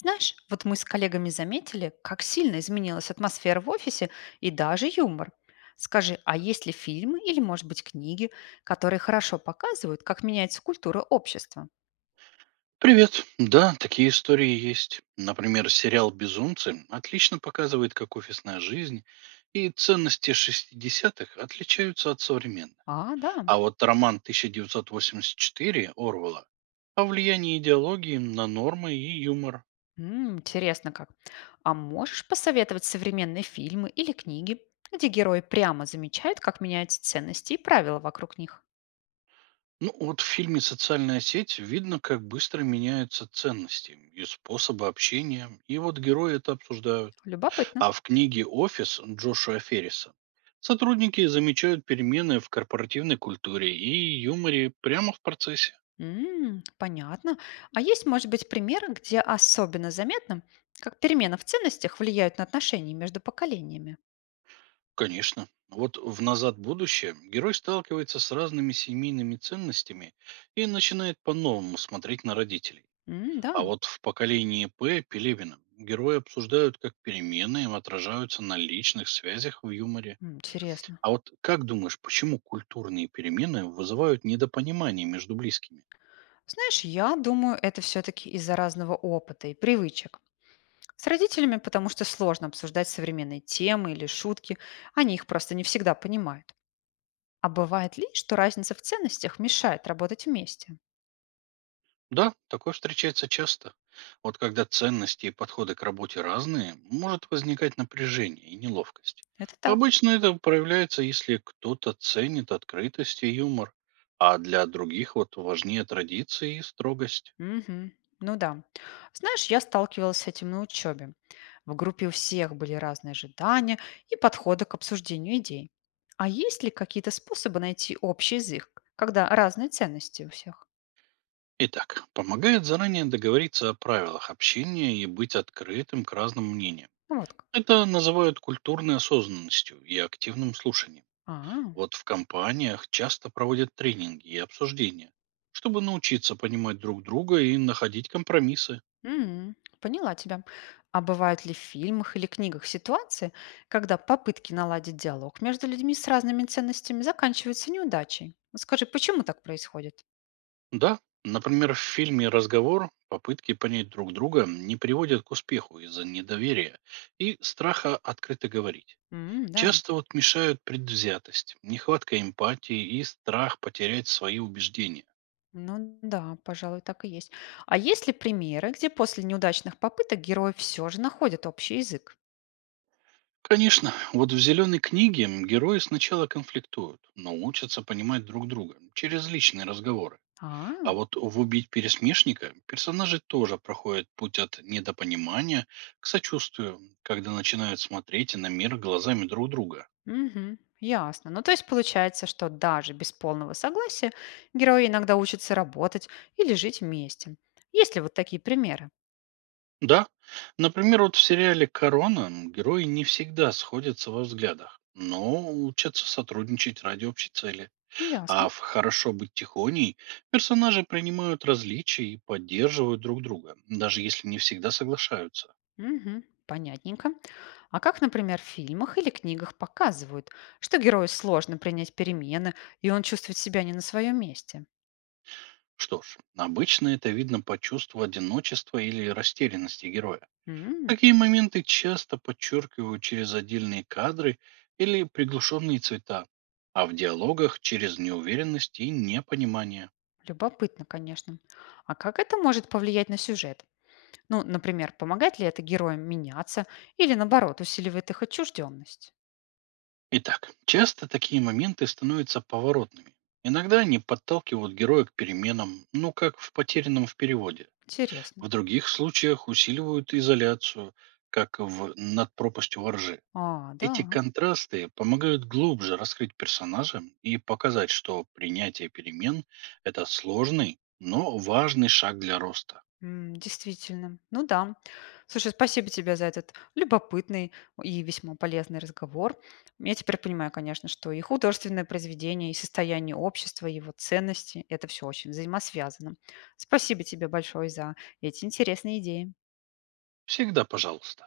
Знаешь, вот мы с коллегами заметили, как сильно изменилась атмосфера в офисе и даже юмор. Скажи, а есть ли фильмы или, может быть, книги, которые хорошо показывают, как меняется культура общества? Привет. Да, такие истории есть. Например, сериал «Безумцы» отлично показывает, как офисная жизнь и ценности шестидесятых отличаются от современных. А, да. А вот роман 1984 Орвала о влиянии идеологии на нормы и юмор. Интересно как. А можешь посоветовать современные фильмы или книги, где герои прямо замечают, как меняются ценности и правила вокруг них? Ну вот в фильме «Социальная сеть» видно, как быстро меняются ценности и способы общения, и вот герои это обсуждают. Любопытно. А в книге «Офис» Джошуа Ферриса сотрудники замечают перемены в корпоративной культуре и юморе прямо в процессе. Понятно. А есть, может быть, примеры, где особенно заметно, как перемена в ценностях влияют на отношения между поколениями? Конечно. Вот в «Назад в будущее» герой сталкивается с разными семейными ценностями и начинает по-новому смотреть на родителей. М, да. А вот в «Поколении П» Пелевина герои обсуждают, как перемены отражаются на личных связях в юморе. Интересно. А вот как думаешь, почему культурные перемены вызывают недопонимание между близкими? Знаешь, я думаю, это все-таки из-за разного опыта и привычек. С родителями, потому что сложно обсуждать современные темы или шутки, они их просто не всегда понимают. А бывает ли, что разница в ценностях мешает работать вместе? Да, такое встречается часто. Вот когда ценности и подходы к работе разные, может возникать напряжение и неловкость. Это так. Обычно это проявляется, если кто-то ценит открытость и юмор, а для других вот важнее традиции и строгость. Мгм. Ну да. Знаешь, я сталкивалась с этим на учебе. В группе у всех были разные ожидания и подходы к обсуждению идей. А есть ли какие-то способы найти общий язык, когда разные ценности у всех? Итак, помогает заранее договориться о правилах общения и быть открытым к разным мнениям. Ну вот как. Это называют культурной осознанностью и активным слушанием. А, Вот в компаниях часто проводят тренинги и обсуждения, чтобы научиться понимать друг друга и находить компромиссы. Поняла тебя. А бывают ли в фильмах или книгах ситуации, когда попытки наладить диалог между людьми с разными ценностями заканчиваются неудачей? Вот скажи, почему так происходит? Да, например, в фильме «Разговор» попытки понять друг друга не приводят к успеху из-за недоверия и страха открыто говорить. М, да. Часто вот мешают предвзятость, нехватка эмпатии и страх потерять свои убеждения. Ну да, пожалуй, так и есть. А есть ли примеры, где после неудачных попыток герои все же находят общий язык? Конечно, вот в «Зеленой книге» герои сначала конфликтуют, но учатся понимать друг друга через личные разговоры. А, А вот в «Убить пересмешника» персонажи тоже проходят путь от недопонимания к сочувствию, когда начинают смотреть на мир глазами друг друга. мгм, ясно. Ну то есть получается, что даже без полного согласия герои иногда учатся работать или жить вместе. Есть ли вот такие примеры? Да, например, вот в сериале «Корона» герои не всегда сходятся во взглядах, но учатся сотрудничать ради общей цели. Ясно. А в «Хорошо быть тихоней» персонажи принимают различия и поддерживают друг друга, даже если не всегда соглашаются. Мгм, понятненько. А как, например, в фильмах или книгах показывают, что герою сложно принять перемены, и он чувствует себя не на своем месте? Что ж, обычно это видно по чувству одиночества или растерянности героя. Такие моменты часто подчеркивают через отдельные кадры или приглушенные цвета, а в диалогах через неуверенность и непонимание. Любопытно, конечно. А как это может повлиять на сюжет? Ну, например, помогает ли это героям меняться или, наоборот, усиливает их отчужденность? Итак, часто такие моменты становятся поворотными. Иногда они подталкивают героя к переменам, ну как в потерянном в переводе. Интересно. В других случаях усиливают изоляцию, как в «Над пропастью во ржи». А, да, Эти контрасты помогают глубже раскрыть персонажа и показать, что принятие перемен – это сложный, но важный шаг для роста. Действительно. Ну да. Слушай, спасибо тебе за этот любопытный и весьма полезный разговор. Я теперь понимаю, конечно, что и художественное произведение, и состояние общества, и его ценности– это все очень взаимосвязано. Спасибо тебе большое за эти интересные идеи. Всегда пожалуйста.